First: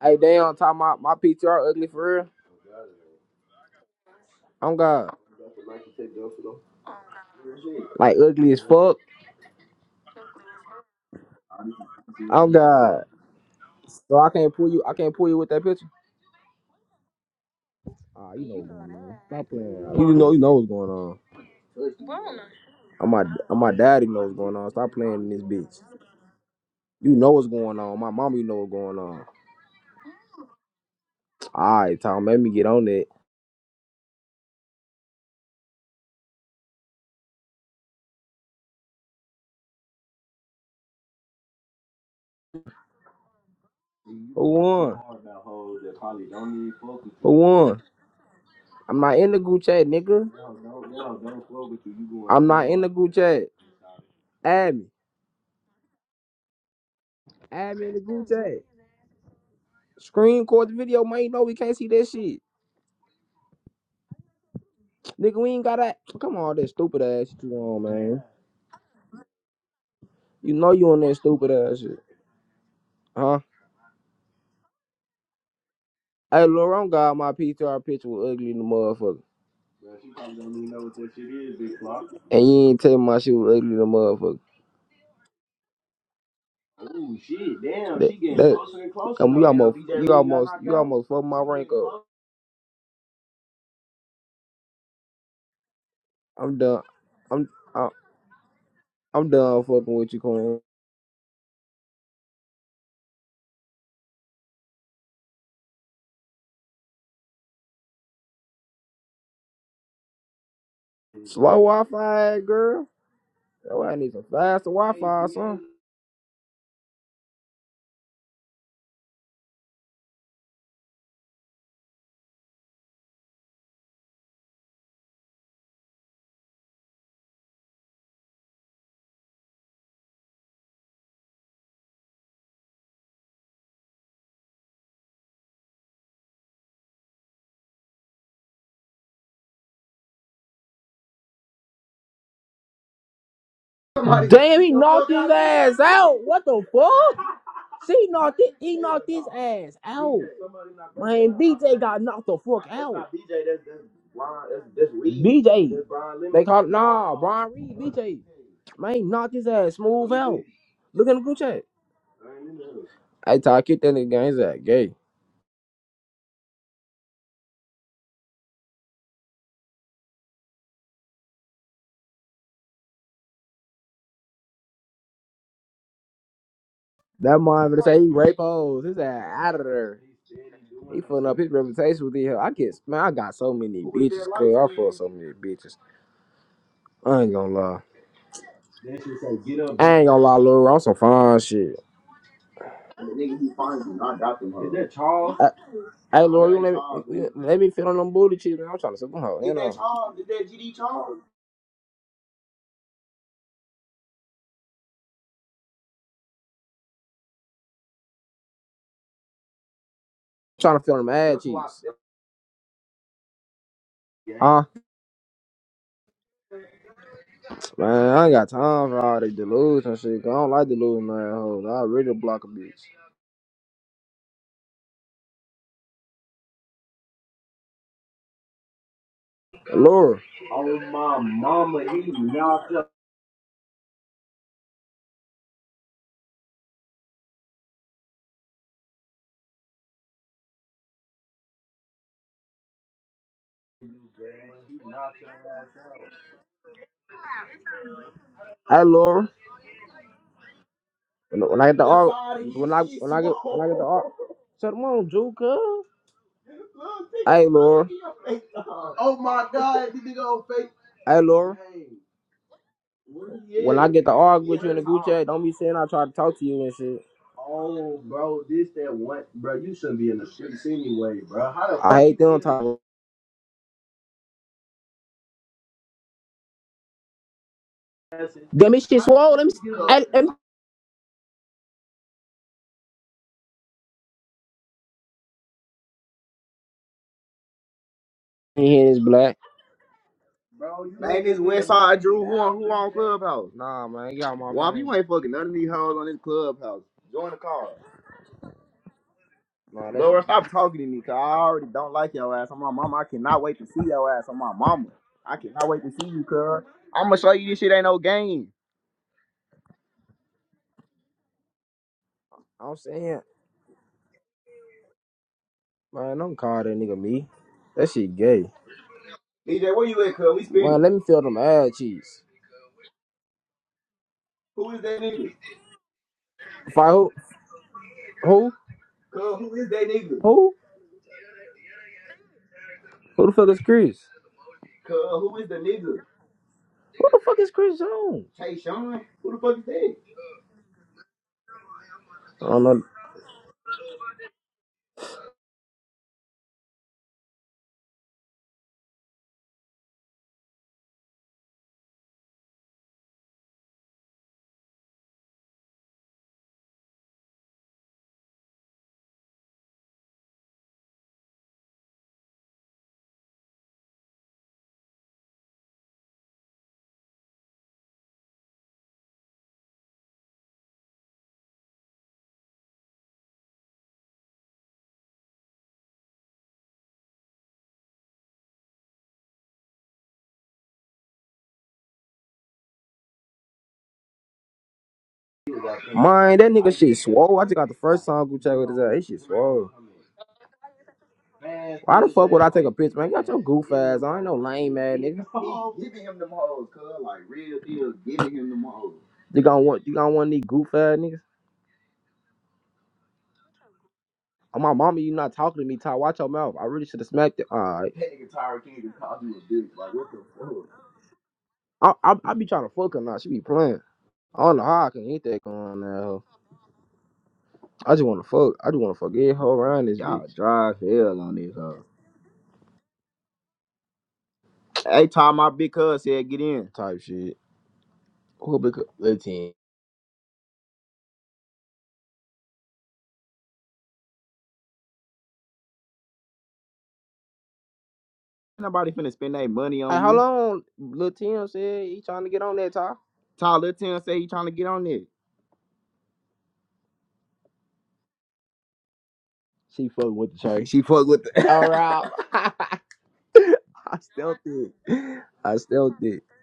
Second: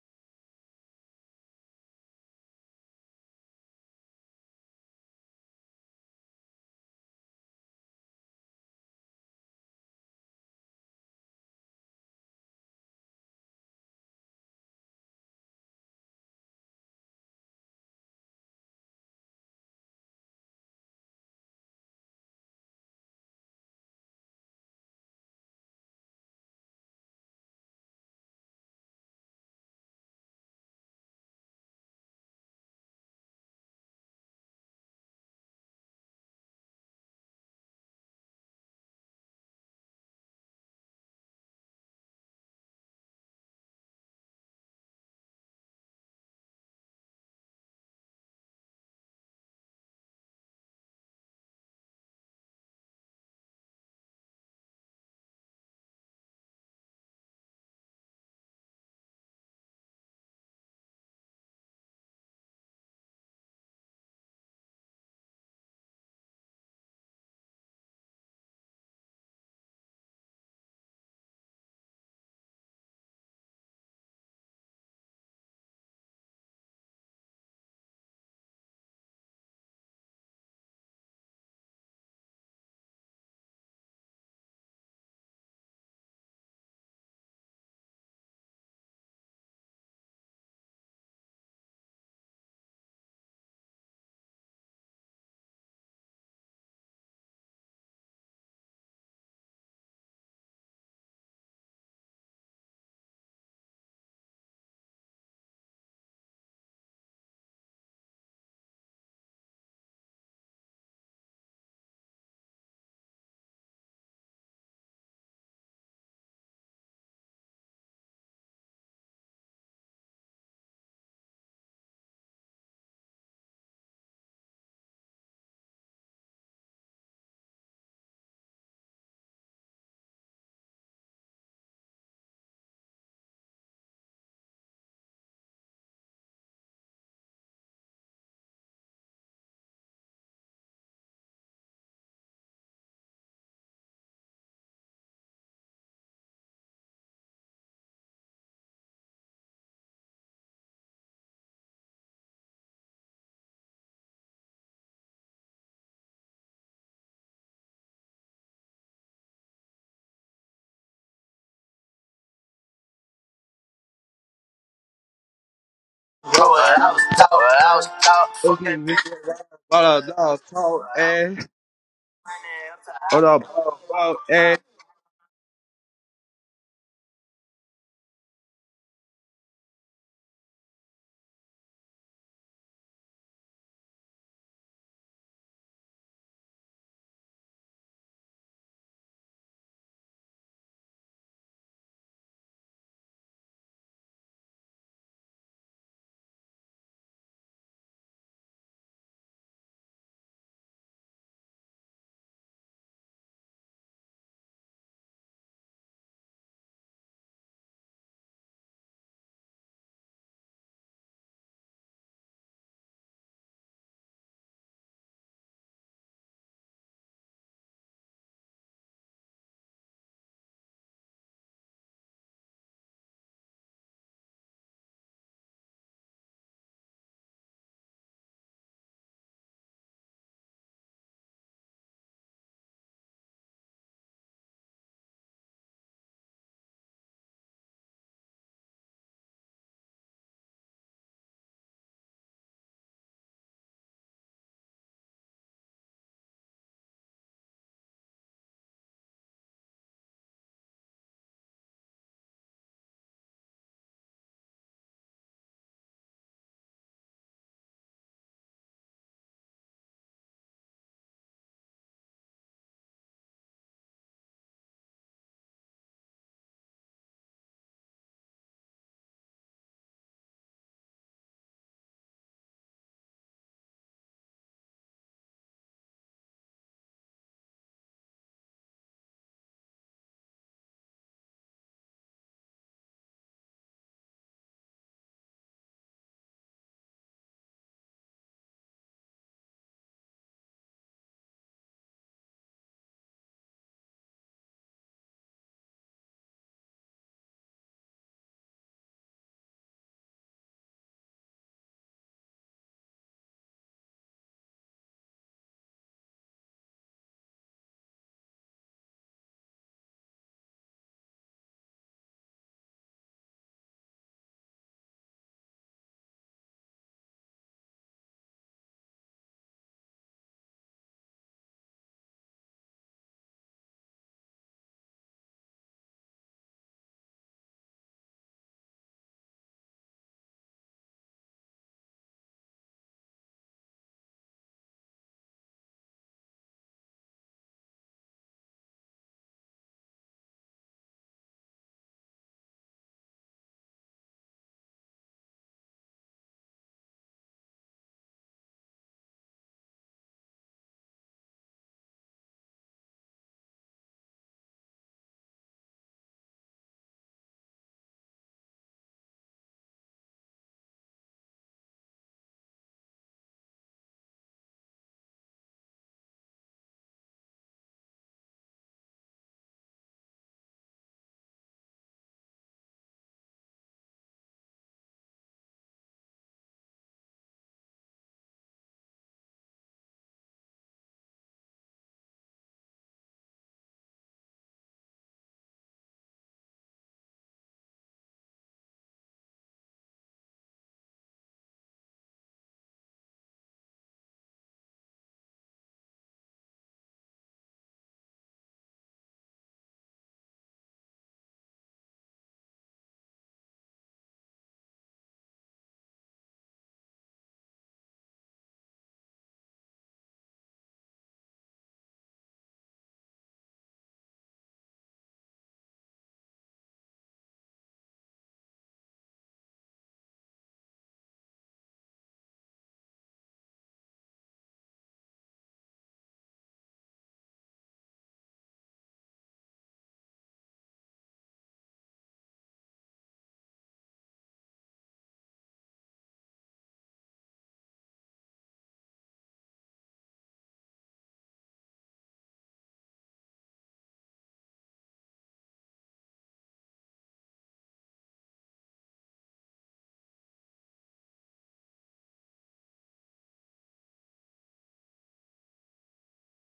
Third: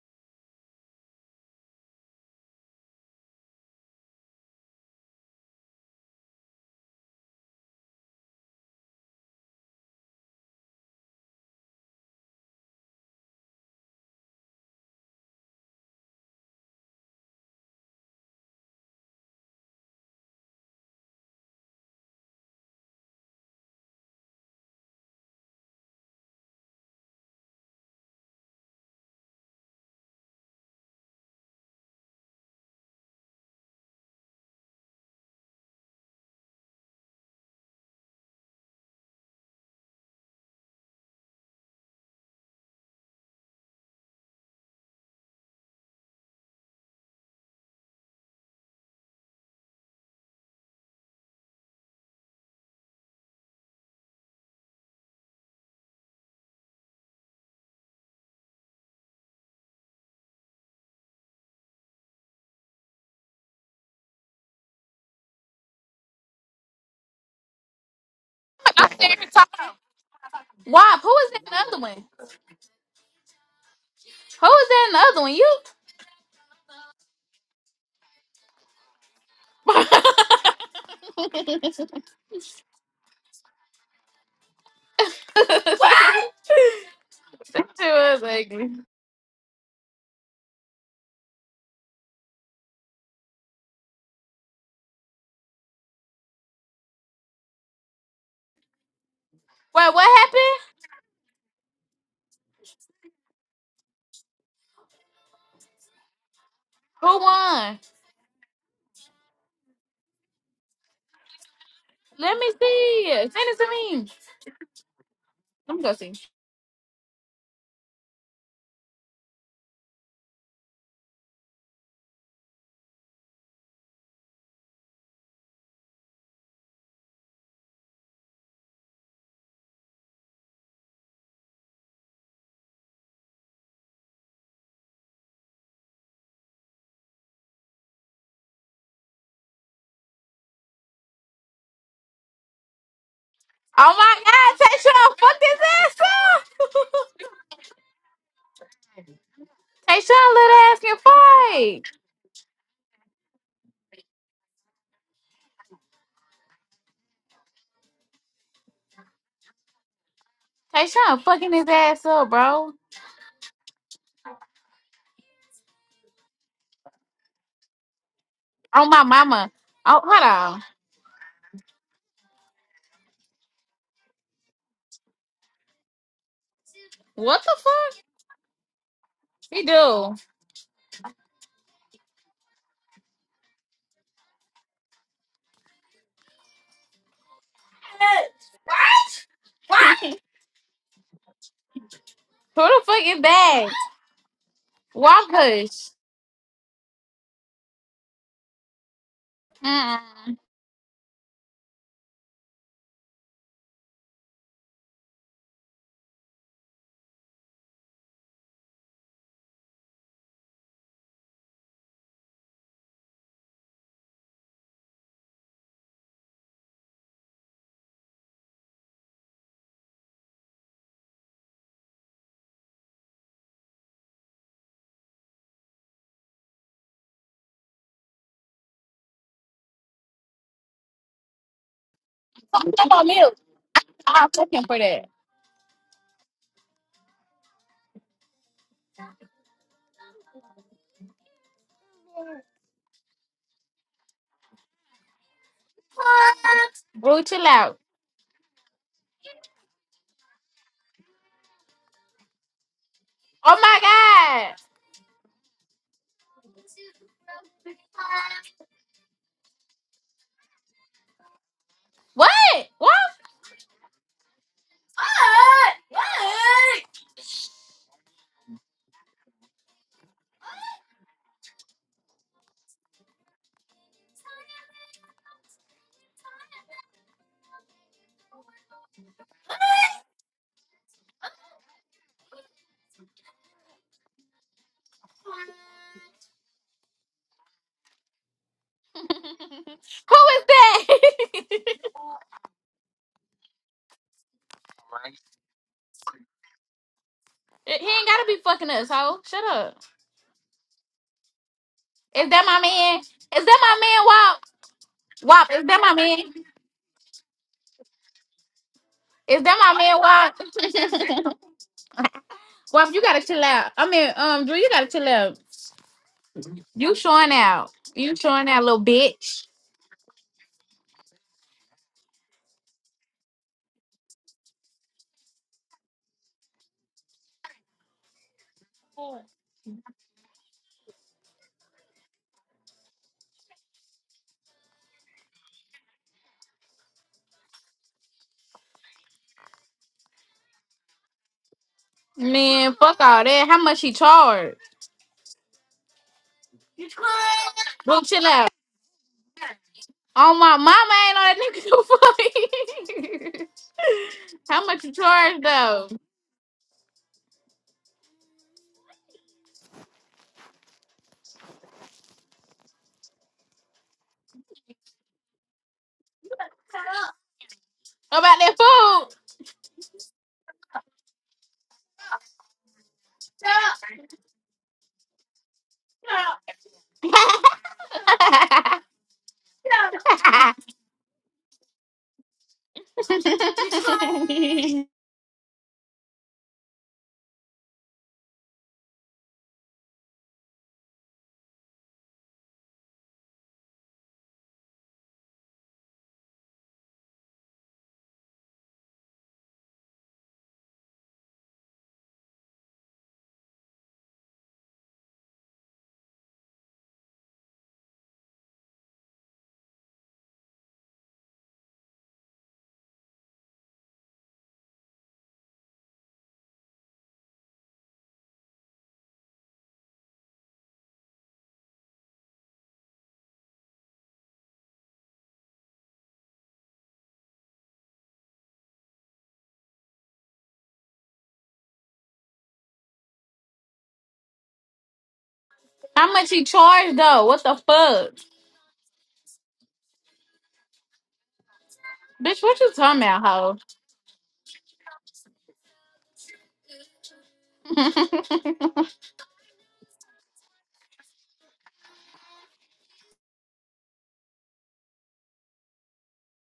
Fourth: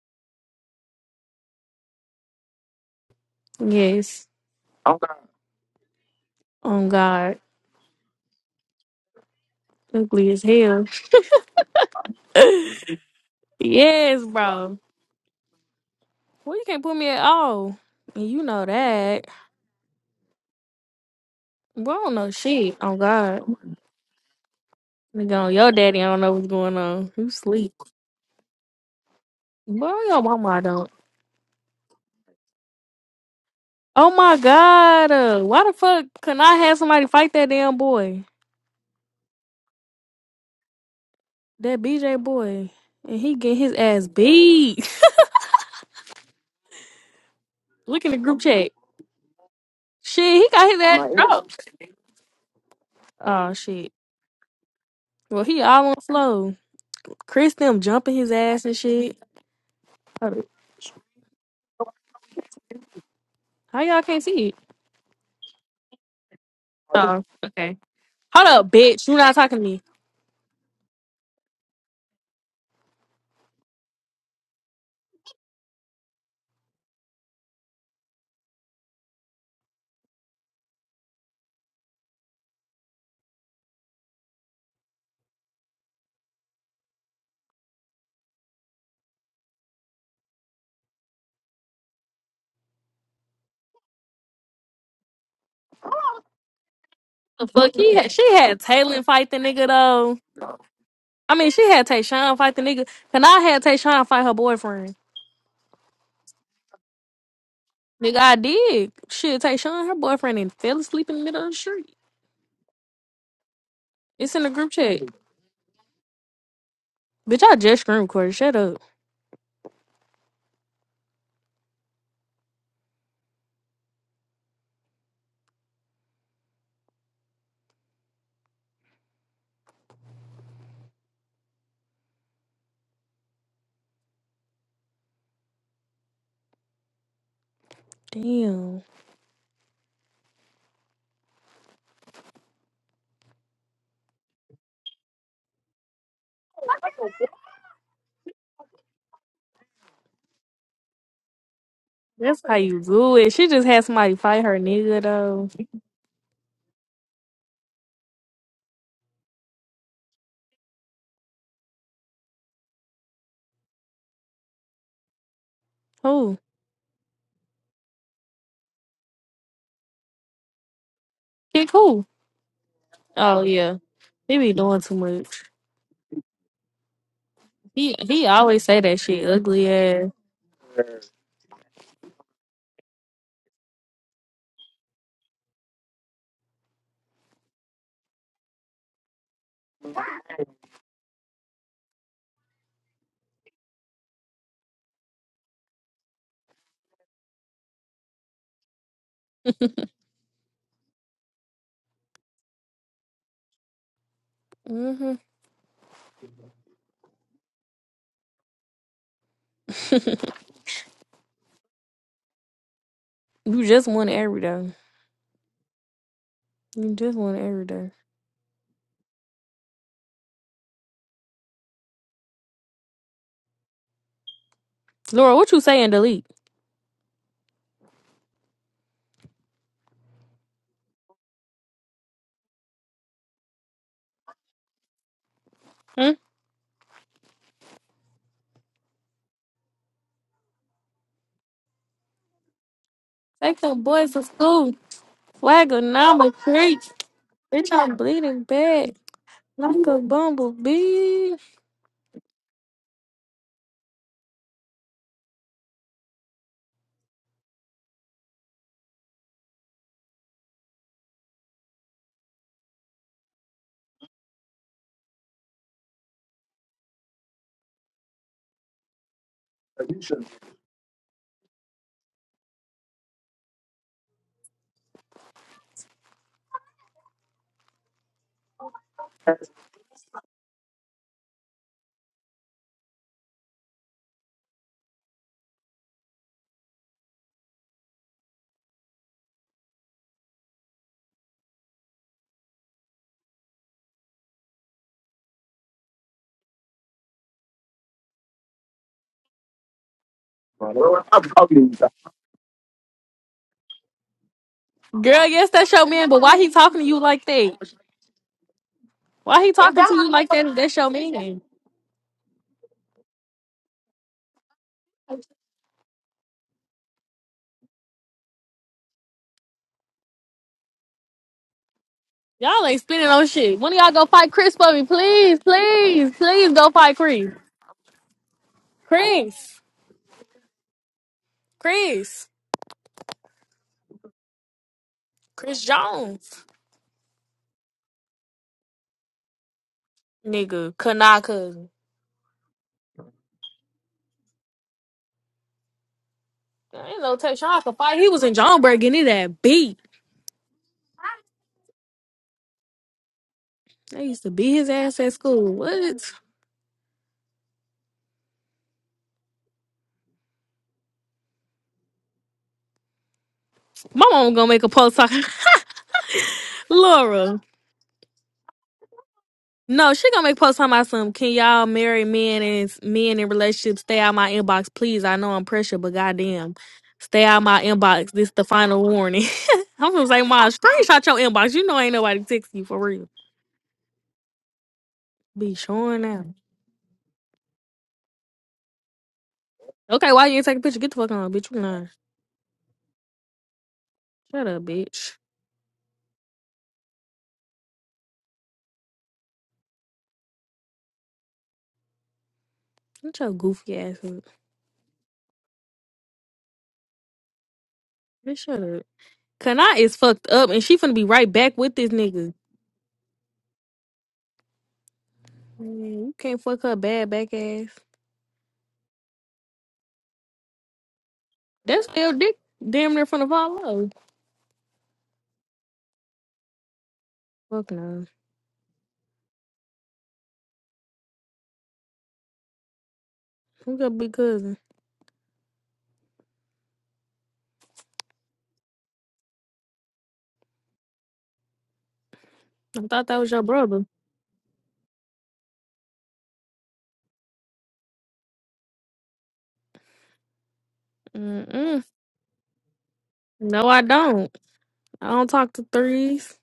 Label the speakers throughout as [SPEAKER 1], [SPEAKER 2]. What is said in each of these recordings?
[SPEAKER 1] Hey, damn, talking about my PTR ugly for real.
[SPEAKER 2] Yes.
[SPEAKER 1] I'm God.
[SPEAKER 2] Oh God.
[SPEAKER 1] Like ugly as fuck.
[SPEAKER 2] Ugly as hell.
[SPEAKER 1] I'm God. So
[SPEAKER 2] Yes,
[SPEAKER 1] I can't pull
[SPEAKER 2] bro.
[SPEAKER 1] you. I can't pull you with that picture.
[SPEAKER 2] Well you can't put me at all. And
[SPEAKER 1] Ah, you
[SPEAKER 2] you
[SPEAKER 1] know
[SPEAKER 2] know
[SPEAKER 1] what's going on.
[SPEAKER 2] that.
[SPEAKER 1] Stop playing. You know, you know what's going on.
[SPEAKER 2] Bro, I don't know shit. Oh
[SPEAKER 1] I'm my,
[SPEAKER 2] God.
[SPEAKER 1] I'm my daddy knows what's going on. Stop playing in this
[SPEAKER 2] Nigga on your
[SPEAKER 1] bitch.
[SPEAKER 2] daddy, I don't know what's going
[SPEAKER 1] You
[SPEAKER 2] on. You
[SPEAKER 1] know what's
[SPEAKER 2] sleep.
[SPEAKER 1] going on. My mama, you know what's going on.
[SPEAKER 2] Bro, your mama I don't.
[SPEAKER 1] All right, Tom, let me get on that.
[SPEAKER 2] Oh my god. Uh, why the fuck can I have somebody fight that damn boy? That BJ boy. And he get his ass
[SPEAKER 1] Who
[SPEAKER 2] beat.
[SPEAKER 1] won? Who won?
[SPEAKER 2] Look in the group chat.
[SPEAKER 1] I'm not in the group chat,
[SPEAKER 2] Shit,
[SPEAKER 1] nigga.
[SPEAKER 2] he got his ass dropped.
[SPEAKER 1] I'm not in the group chat.
[SPEAKER 2] Oh shit.
[SPEAKER 1] Add me.
[SPEAKER 2] Well he all on the flow. Chris
[SPEAKER 1] Add
[SPEAKER 2] them
[SPEAKER 1] me in the
[SPEAKER 2] jumping
[SPEAKER 1] group
[SPEAKER 2] his
[SPEAKER 1] chat.
[SPEAKER 2] ass and shit.
[SPEAKER 1] Screen record the video, man. You know we can't see that shit.
[SPEAKER 2] How y'all can't see it?
[SPEAKER 1] Nigga, we ain't got that. Come on, that stupid
[SPEAKER 2] Oh,
[SPEAKER 1] ass shit you
[SPEAKER 2] okay.
[SPEAKER 1] on, man.
[SPEAKER 2] Hold up, bitch. You not talking to me.
[SPEAKER 1] You know you
[SPEAKER 3] Why?
[SPEAKER 1] on that
[SPEAKER 3] Who is that
[SPEAKER 1] stupid
[SPEAKER 3] another
[SPEAKER 1] ass
[SPEAKER 3] one?
[SPEAKER 1] shit. Huh?
[SPEAKER 3] Who is that another one? You?
[SPEAKER 1] Hey, Laurent got my PTR picture was ugly in the motherfucker. Well, she probably don't even know what that shit
[SPEAKER 3] what?
[SPEAKER 1] is, big clock. And you ain't tell me my shit was ugly in the motherfucker. Ooh, shit,
[SPEAKER 3] That shit
[SPEAKER 1] damn, That- she
[SPEAKER 3] was
[SPEAKER 1] getting that-
[SPEAKER 3] ugly. Wait,
[SPEAKER 1] closer and closer. Come, you almost, you almost, you almost fucked my rank up. I'm done.
[SPEAKER 2] The
[SPEAKER 1] I'm,
[SPEAKER 2] fuck?
[SPEAKER 1] i
[SPEAKER 2] He had, she had Taylor
[SPEAKER 1] I'm
[SPEAKER 2] fight the
[SPEAKER 1] done
[SPEAKER 2] nigga
[SPEAKER 1] fucking with
[SPEAKER 2] though.
[SPEAKER 3] what
[SPEAKER 1] you,
[SPEAKER 3] happened?
[SPEAKER 1] Queen.
[SPEAKER 2] I mean, she had Tayshawn fight the nigga. And I had Tayshawn fight her boyfriend.
[SPEAKER 3] Who won?
[SPEAKER 2] Nigga, I did. Shit, Tayshawn, her boyfriend, and fell asleep in the middle
[SPEAKER 1] Slow
[SPEAKER 2] of the street.
[SPEAKER 1] Wi-Fi,
[SPEAKER 3] Let me
[SPEAKER 1] girl.
[SPEAKER 3] see. Send it to
[SPEAKER 1] That's why I
[SPEAKER 3] me.
[SPEAKER 1] need some
[SPEAKER 2] It's in the
[SPEAKER 1] faster
[SPEAKER 2] group chat.
[SPEAKER 1] Wi-Fi, son.
[SPEAKER 3] Let me go see.
[SPEAKER 2] Bitch, I just scream recorded. Shut up. Damn.
[SPEAKER 3] Oh my God,
[SPEAKER 1] Damn, he knocked
[SPEAKER 3] Tayshawn,
[SPEAKER 1] his
[SPEAKER 3] fuck this
[SPEAKER 1] ass
[SPEAKER 3] ass
[SPEAKER 1] out. What the
[SPEAKER 3] up.
[SPEAKER 1] fuck? She knocked it. He knocked his ass out.
[SPEAKER 3] Tayshawn, let ass get
[SPEAKER 1] Man, BJ got knocked the
[SPEAKER 2] That's how
[SPEAKER 1] fuck
[SPEAKER 2] you
[SPEAKER 1] out.
[SPEAKER 2] do it. She just had somebody fight her nigga though.
[SPEAKER 1] BJ. They called nah, Brian Reed, BJ. Man, knocked his ass smooth out.
[SPEAKER 3] fight.
[SPEAKER 1] Look in
[SPEAKER 3] Tayshawn,
[SPEAKER 1] the group
[SPEAKER 3] fucking
[SPEAKER 1] chat.
[SPEAKER 3] his ass up, bro.
[SPEAKER 1] I thought I kicked that nigga gang. He's like, gay.
[SPEAKER 2] Who?
[SPEAKER 4] Bro, I was taught, I was taught.
[SPEAKER 3] Oh
[SPEAKER 4] Fucking
[SPEAKER 3] my
[SPEAKER 4] nigga,
[SPEAKER 3] mama. Oh,
[SPEAKER 4] blah, blah,
[SPEAKER 3] hold
[SPEAKER 4] blah,
[SPEAKER 3] on.
[SPEAKER 4] talk ass.
[SPEAKER 2] Kick who?
[SPEAKER 4] Hold
[SPEAKER 2] Oh
[SPEAKER 4] up,
[SPEAKER 2] yeah.
[SPEAKER 4] blah,
[SPEAKER 2] He be
[SPEAKER 4] blah,
[SPEAKER 2] doing too much.
[SPEAKER 1] That
[SPEAKER 3] What the
[SPEAKER 1] man gonna
[SPEAKER 2] He
[SPEAKER 1] say
[SPEAKER 3] fuck?
[SPEAKER 1] he
[SPEAKER 2] he
[SPEAKER 1] rape
[SPEAKER 2] always say
[SPEAKER 1] hoes. His
[SPEAKER 2] that
[SPEAKER 1] ass
[SPEAKER 2] shit
[SPEAKER 1] out
[SPEAKER 3] He
[SPEAKER 1] of
[SPEAKER 2] ugly
[SPEAKER 3] do.
[SPEAKER 1] there.
[SPEAKER 2] ass.
[SPEAKER 1] He fucking up his reputation with his hell. I get man, I got so many bitches. Cause I fuck so many bitches. I ain't gonna lie. That shit say get up, I ain't gonna lie, Lil. I'm some fine shit.
[SPEAKER 3] Who the fuck
[SPEAKER 1] And the
[SPEAKER 3] is
[SPEAKER 1] nigga who
[SPEAKER 3] that?
[SPEAKER 1] finds you, I got them. Is that
[SPEAKER 3] Why
[SPEAKER 1] Charles? I,
[SPEAKER 3] push?
[SPEAKER 1] hey, Lil, you let me you- let me feel on them booty cheeks, man. I'm trying to suck them hoe, you Is that know. Charles?
[SPEAKER 3] Mm-mm.
[SPEAKER 1] Is that GD Charles? trying to feel them ad That's who I. cheeks.
[SPEAKER 2] You just won
[SPEAKER 1] yeah.
[SPEAKER 2] every
[SPEAKER 1] Huh?
[SPEAKER 2] day. You just won every day.
[SPEAKER 1] Man, I ain't got time for all this delusion shit. 'cause I don't like delusion, man. Hoes. I really block a bitch.
[SPEAKER 2] Laura, what you saying? Delete.
[SPEAKER 1] Lil, Oh my mama, he knocked up.
[SPEAKER 3] I'm on mute. I'm looking for that.
[SPEAKER 2] Hmm? Take your
[SPEAKER 1] He
[SPEAKER 2] boys to school.
[SPEAKER 1] knocked your ass
[SPEAKER 2] Flag a number three.
[SPEAKER 3] Bro, chill
[SPEAKER 2] Bitch,
[SPEAKER 3] out.
[SPEAKER 2] I'm bleeding
[SPEAKER 1] out. hey,
[SPEAKER 2] bad.
[SPEAKER 1] Lil.
[SPEAKER 2] Like a bumblebee.
[SPEAKER 1] When, when I get the That's arc, when I when I get
[SPEAKER 3] Oh
[SPEAKER 1] when I
[SPEAKER 3] my
[SPEAKER 1] get the arc, bro.
[SPEAKER 3] god.
[SPEAKER 1] shut them on, Juka. Hey, Laura. Oh my god, this nigga on fake. Hey, Laura. Hey,
[SPEAKER 3] What? What?
[SPEAKER 1] When I get the arc with you in the his group chat, don't be
[SPEAKER 3] What?
[SPEAKER 1] saying I try to talk to you and
[SPEAKER 3] What?
[SPEAKER 1] shit. Oh, bro, this that one, bro. You shouldn't be in the streets anyway, bro. How the I fuck hate them get type. of Damn, this shit swole. Let me. you get I, let me. Hear this black.
[SPEAKER 3] Who is
[SPEAKER 1] Bro,
[SPEAKER 3] that?
[SPEAKER 1] you Man, ain't this Westside Drew, who yeah, on who on Clubhouse? Nah, man, y'all my Wop, man. you ain't fucking none of these hoes on this clubhouse. Join the car.
[SPEAKER 3] he ain't gotta be fucking us, ho. Shut up.
[SPEAKER 1] Nah, that's Laura, stop talking to me, cause I already don't like
[SPEAKER 3] Is
[SPEAKER 1] your
[SPEAKER 3] that
[SPEAKER 1] ass.
[SPEAKER 3] my
[SPEAKER 1] On my mama,
[SPEAKER 3] man?
[SPEAKER 1] I cannot
[SPEAKER 3] Is
[SPEAKER 1] wait to
[SPEAKER 3] that
[SPEAKER 1] see
[SPEAKER 3] my
[SPEAKER 1] your ass on my
[SPEAKER 3] man,
[SPEAKER 1] mama.
[SPEAKER 2] Girl,
[SPEAKER 1] I
[SPEAKER 3] Wop?
[SPEAKER 2] yes,
[SPEAKER 3] Wop, is
[SPEAKER 1] cannot
[SPEAKER 2] that's
[SPEAKER 3] that
[SPEAKER 1] wait
[SPEAKER 2] your
[SPEAKER 1] to
[SPEAKER 3] my
[SPEAKER 1] see
[SPEAKER 2] man,
[SPEAKER 3] man?
[SPEAKER 2] but
[SPEAKER 1] you,
[SPEAKER 2] why he
[SPEAKER 1] cuz.
[SPEAKER 2] talking to you
[SPEAKER 1] I'ma
[SPEAKER 2] like
[SPEAKER 1] show you
[SPEAKER 2] that?
[SPEAKER 1] this shit ain't no game.
[SPEAKER 3] Is
[SPEAKER 2] Why he
[SPEAKER 3] that my
[SPEAKER 2] talking to
[SPEAKER 3] man,
[SPEAKER 2] you like
[SPEAKER 3] Wop?
[SPEAKER 2] that if that's your man?
[SPEAKER 1] I'm
[SPEAKER 3] Wop, you gotta
[SPEAKER 1] saying,
[SPEAKER 3] chill out. I mean, um, Drew, you gotta chill out.
[SPEAKER 1] man, don't call that
[SPEAKER 3] You
[SPEAKER 1] nigga me.
[SPEAKER 3] showing out.
[SPEAKER 1] That shit
[SPEAKER 3] You showing
[SPEAKER 1] gay.
[SPEAKER 3] out, little bitch.
[SPEAKER 1] DJ, where you at, cuz? We spinning. Man, let me feel them ad cheeks.
[SPEAKER 2] Y'all ain't spinning on shit. When y'all go fight Chris
[SPEAKER 1] Who
[SPEAKER 2] for
[SPEAKER 1] is
[SPEAKER 2] me?
[SPEAKER 1] that nigga?
[SPEAKER 2] Please, please, please go
[SPEAKER 1] Fight
[SPEAKER 2] fight
[SPEAKER 1] who?
[SPEAKER 2] Chris.
[SPEAKER 1] Who? Cuz, who
[SPEAKER 2] Chris.
[SPEAKER 1] is that nigga? Who?
[SPEAKER 2] Chris.
[SPEAKER 1] Who the fuck is Chris? Cuz, who is the
[SPEAKER 2] Chris
[SPEAKER 1] nigga?
[SPEAKER 2] Jones.
[SPEAKER 1] Who the fuck is Chris Jones? Tayshawn? Who the fuck is that?
[SPEAKER 2] Nigga. Kanaka.
[SPEAKER 1] I don't
[SPEAKER 3] Man,
[SPEAKER 1] know.
[SPEAKER 3] fuck all that. How much he charged?
[SPEAKER 2] I didn't know Tayshawn could fight.
[SPEAKER 3] Bro,
[SPEAKER 2] He was
[SPEAKER 3] chill
[SPEAKER 2] in
[SPEAKER 3] out.
[SPEAKER 2] Johnburg getting that beat.
[SPEAKER 3] Oh my mama ain't on that nigga no food.
[SPEAKER 2] They used to beat
[SPEAKER 3] How
[SPEAKER 2] his
[SPEAKER 3] much you
[SPEAKER 2] ass at
[SPEAKER 3] charge
[SPEAKER 2] school.
[SPEAKER 3] though?
[SPEAKER 2] What? My mom gonna make a post talking Laura.
[SPEAKER 3] About that food.
[SPEAKER 2] No, she gonna make a post talking about some. Can y'all marry men and men in relationships? Stay out my inbox, please. I know I'm pressure, but goddamn, stay out my inbox. This the final warning. I'm gonna say, mom, screenshot your inbox. You know ain't nobody texting you for real. Be showing out.
[SPEAKER 1] Mind that nigga shit swole. I just got the first time group chat with his ass. He shit swole.
[SPEAKER 2] Okay, why you ain't take a picture? Get the fuck on, bitch. You lying.
[SPEAKER 1] Why the fuck would I take a picture, man? You Got your goof ass. I ain't no
[SPEAKER 2] Shut up,
[SPEAKER 1] lame ass
[SPEAKER 2] bitch.
[SPEAKER 1] nigga. He giving him them hoes, cuz. Like, real deal, giving him them hoes. You gonna want you gonna want these goof ass niggas?
[SPEAKER 2] Get your goofy ass up.
[SPEAKER 1] Oh, my mama, you not talking to me, Ty. Watch your mouth. I really should have smacked it. Alright. That nigga
[SPEAKER 2] Bitch, shut
[SPEAKER 1] Tyra King
[SPEAKER 2] up.
[SPEAKER 1] just called you a
[SPEAKER 2] Kana
[SPEAKER 1] bitch. Like,
[SPEAKER 2] is
[SPEAKER 1] what the
[SPEAKER 2] fucked up and she
[SPEAKER 1] fuck?
[SPEAKER 2] finna be right back with this
[SPEAKER 1] I, I
[SPEAKER 2] nigga.
[SPEAKER 1] I be trying to fuck her now. She be playing. I don't know how I can eat that going on
[SPEAKER 2] Man,
[SPEAKER 1] now.
[SPEAKER 2] you can't fuck her bad back ass.
[SPEAKER 1] I just wanna fuck. I just wanna fuck every hoe around this Y'all bitch. drive hell on this hoe.
[SPEAKER 2] That's still dick damn near finna fall off.
[SPEAKER 1] Hey, Tom, my big cuz said get in. Type shit.
[SPEAKER 2] Fuck no.
[SPEAKER 1] Who big cuz? Lil Tim? Ain't
[SPEAKER 2] Who's your big cousin?
[SPEAKER 3] How much he charge though? What the fuck?
[SPEAKER 1] nobody finna spend their money Hey, on hold you. on. Lil Tim said he trying to get
[SPEAKER 3] Bitch,
[SPEAKER 1] on
[SPEAKER 3] what you
[SPEAKER 1] that
[SPEAKER 2] I
[SPEAKER 1] Ty.
[SPEAKER 3] talking
[SPEAKER 2] thought that was your
[SPEAKER 1] Ty.
[SPEAKER 3] about,
[SPEAKER 1] Little
[SPEAKER 2] brother.
[SPEAKER 1] Tim say he trying to get on it.
[SPEAKER 3] hoe?
[SPEAKER 1] She fuck with the church. She fuck with All the.
[SPEAKER 2] Mm-mm.
[SPEAKER 1] right.
[SPEAKER 2] No, I
[SPEAKER 1] I
[SPEAKER 2] don't.
[SPEAKER 1] stealthed
[SPEAKER 2] I
[SPEAKER 1] it.
[SPEAKER 2] don't talk
[SPEAKER 1] I
[SPEAKER 2] to
[SPEAKER 1] stealthed it.
[SPEAKER 2] threes.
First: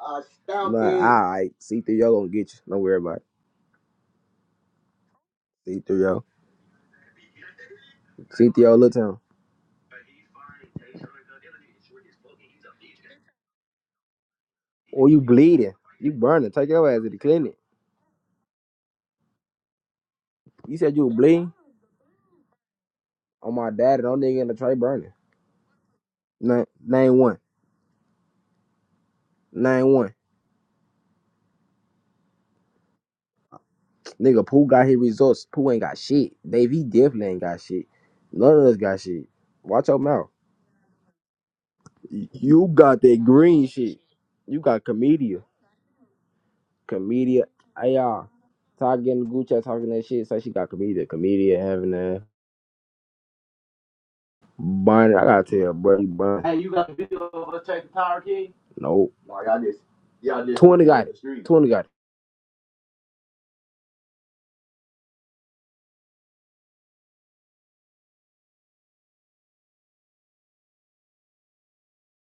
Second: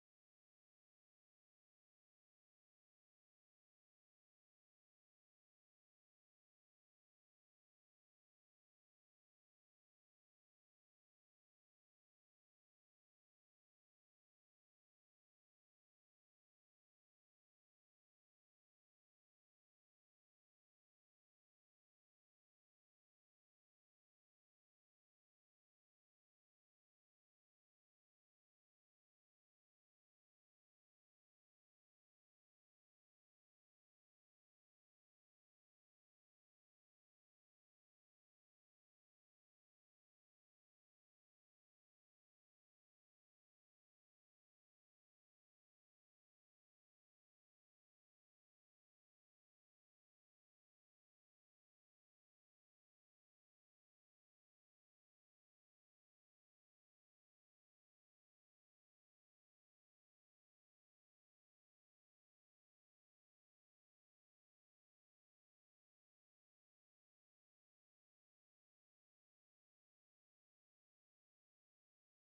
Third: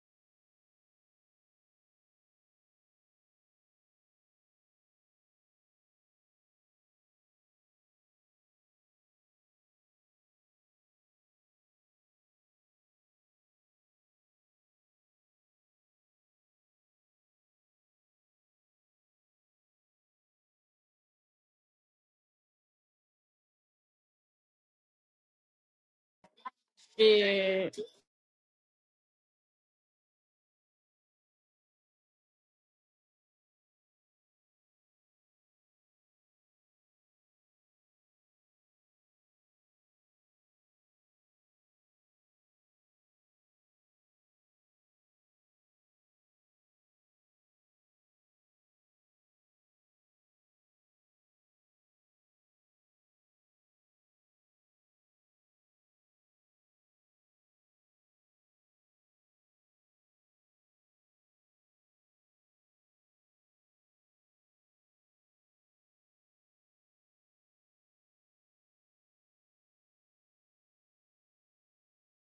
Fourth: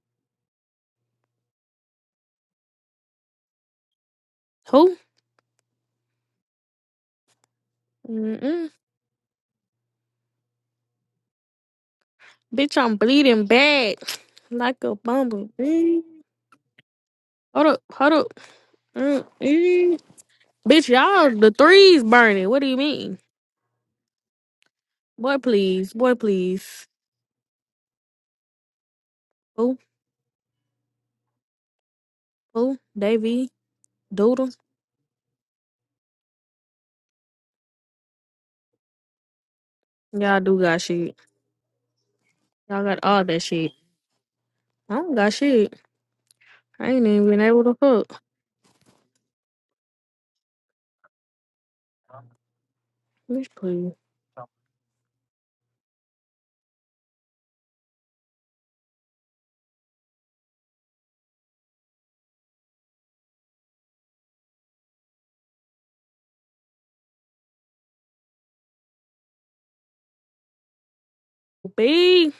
[SPEAKER 1] I stopped Nah, it. all right. See through yo gonna get you. Don't worry about it.
[SPEAKER 2] Who?
[SPEAKER 1] See through yo. See through
[SPEAKER 2] Mm-mm.
[SPEAKER 1] yo, Lil Tim.
[SPEAKER 2] Bitch, I'm bleeding bad. Like a
[SPEAKER 1] Or you bleeding.
[SPEAKER 2] bumblebee.
[SPEAKER 1] You burning. Take your ass to the clinic.
[SPEAKER 2] Hold up, hold up. Mm-mm.
[SPEAKER 1] You
[SPEAKER 2] Bitch,
[SPEAKER 1] said you were
[SPEAKER 2] y'all, the
[SPEAKER 1] bleeding?
[SPEAKER 2] threes burning. What do you mean?
[SPEAKER 1] On my daddy, no nigga in the tray burning.
[SPEAKER 2] Boy, please. Boy,
[SPEAKER 1] Nine,
[SPEAKER 2] please.
[SPEAKER 1] nine one.
[SPEAKER 3] yeah.
[SPEAKER 2] Boo,
[SPEAKER 1] Nine one.
[SPEAKER 2] boo, Davy. Doodle.
[SPEAKER 1] Nigga, Pooh got his results. Pooh ain't got shit. Baby, he definitely ain't got shit. None of us got shit. Watch your mouth.
[SPEAKER 2] Y'all do got shit.
[SPEAKER 1] Y- You
[SPEAKER 2] Y'all got
[SPEAKER 1] got
[SPEAKER 2] all
[SPEAKER 1] that
[SPEAKER 2] that
[SPEAKER 1] green
[SPEAKER 2] shit.
[SPEAKER 1] shit. You got
[SPEAKER 2] I don't got
[SPEAKER 1] comedia.
[SPEAKER 2] shit. I ain't even been
[SPEAKER 1] Comedia.
[SPEAKER 2] able to
[SPEAKER 1] Hey,
[SPEAKER 2] fuck.
[SPEAKER 1] y'all. Talking in the Gucci, talking that shit. Say she got comedia. Comedia having that.
[SPEAKER 2] Bitch, please.
[SPEAKER 1] Barney, I gotta tell bro, you Barney. Hey, you got the video of us taking Tyra King? Nope. No, y'all just y'all just Twenty shoot got it. Twenty got it.
[SPEAKER 2] B.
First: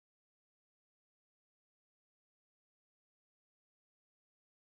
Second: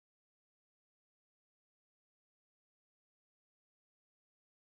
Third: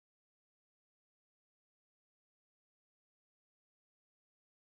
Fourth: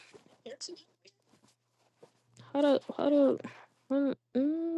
[SPEAKER 2] Hold up. Hold up. Mm-mm.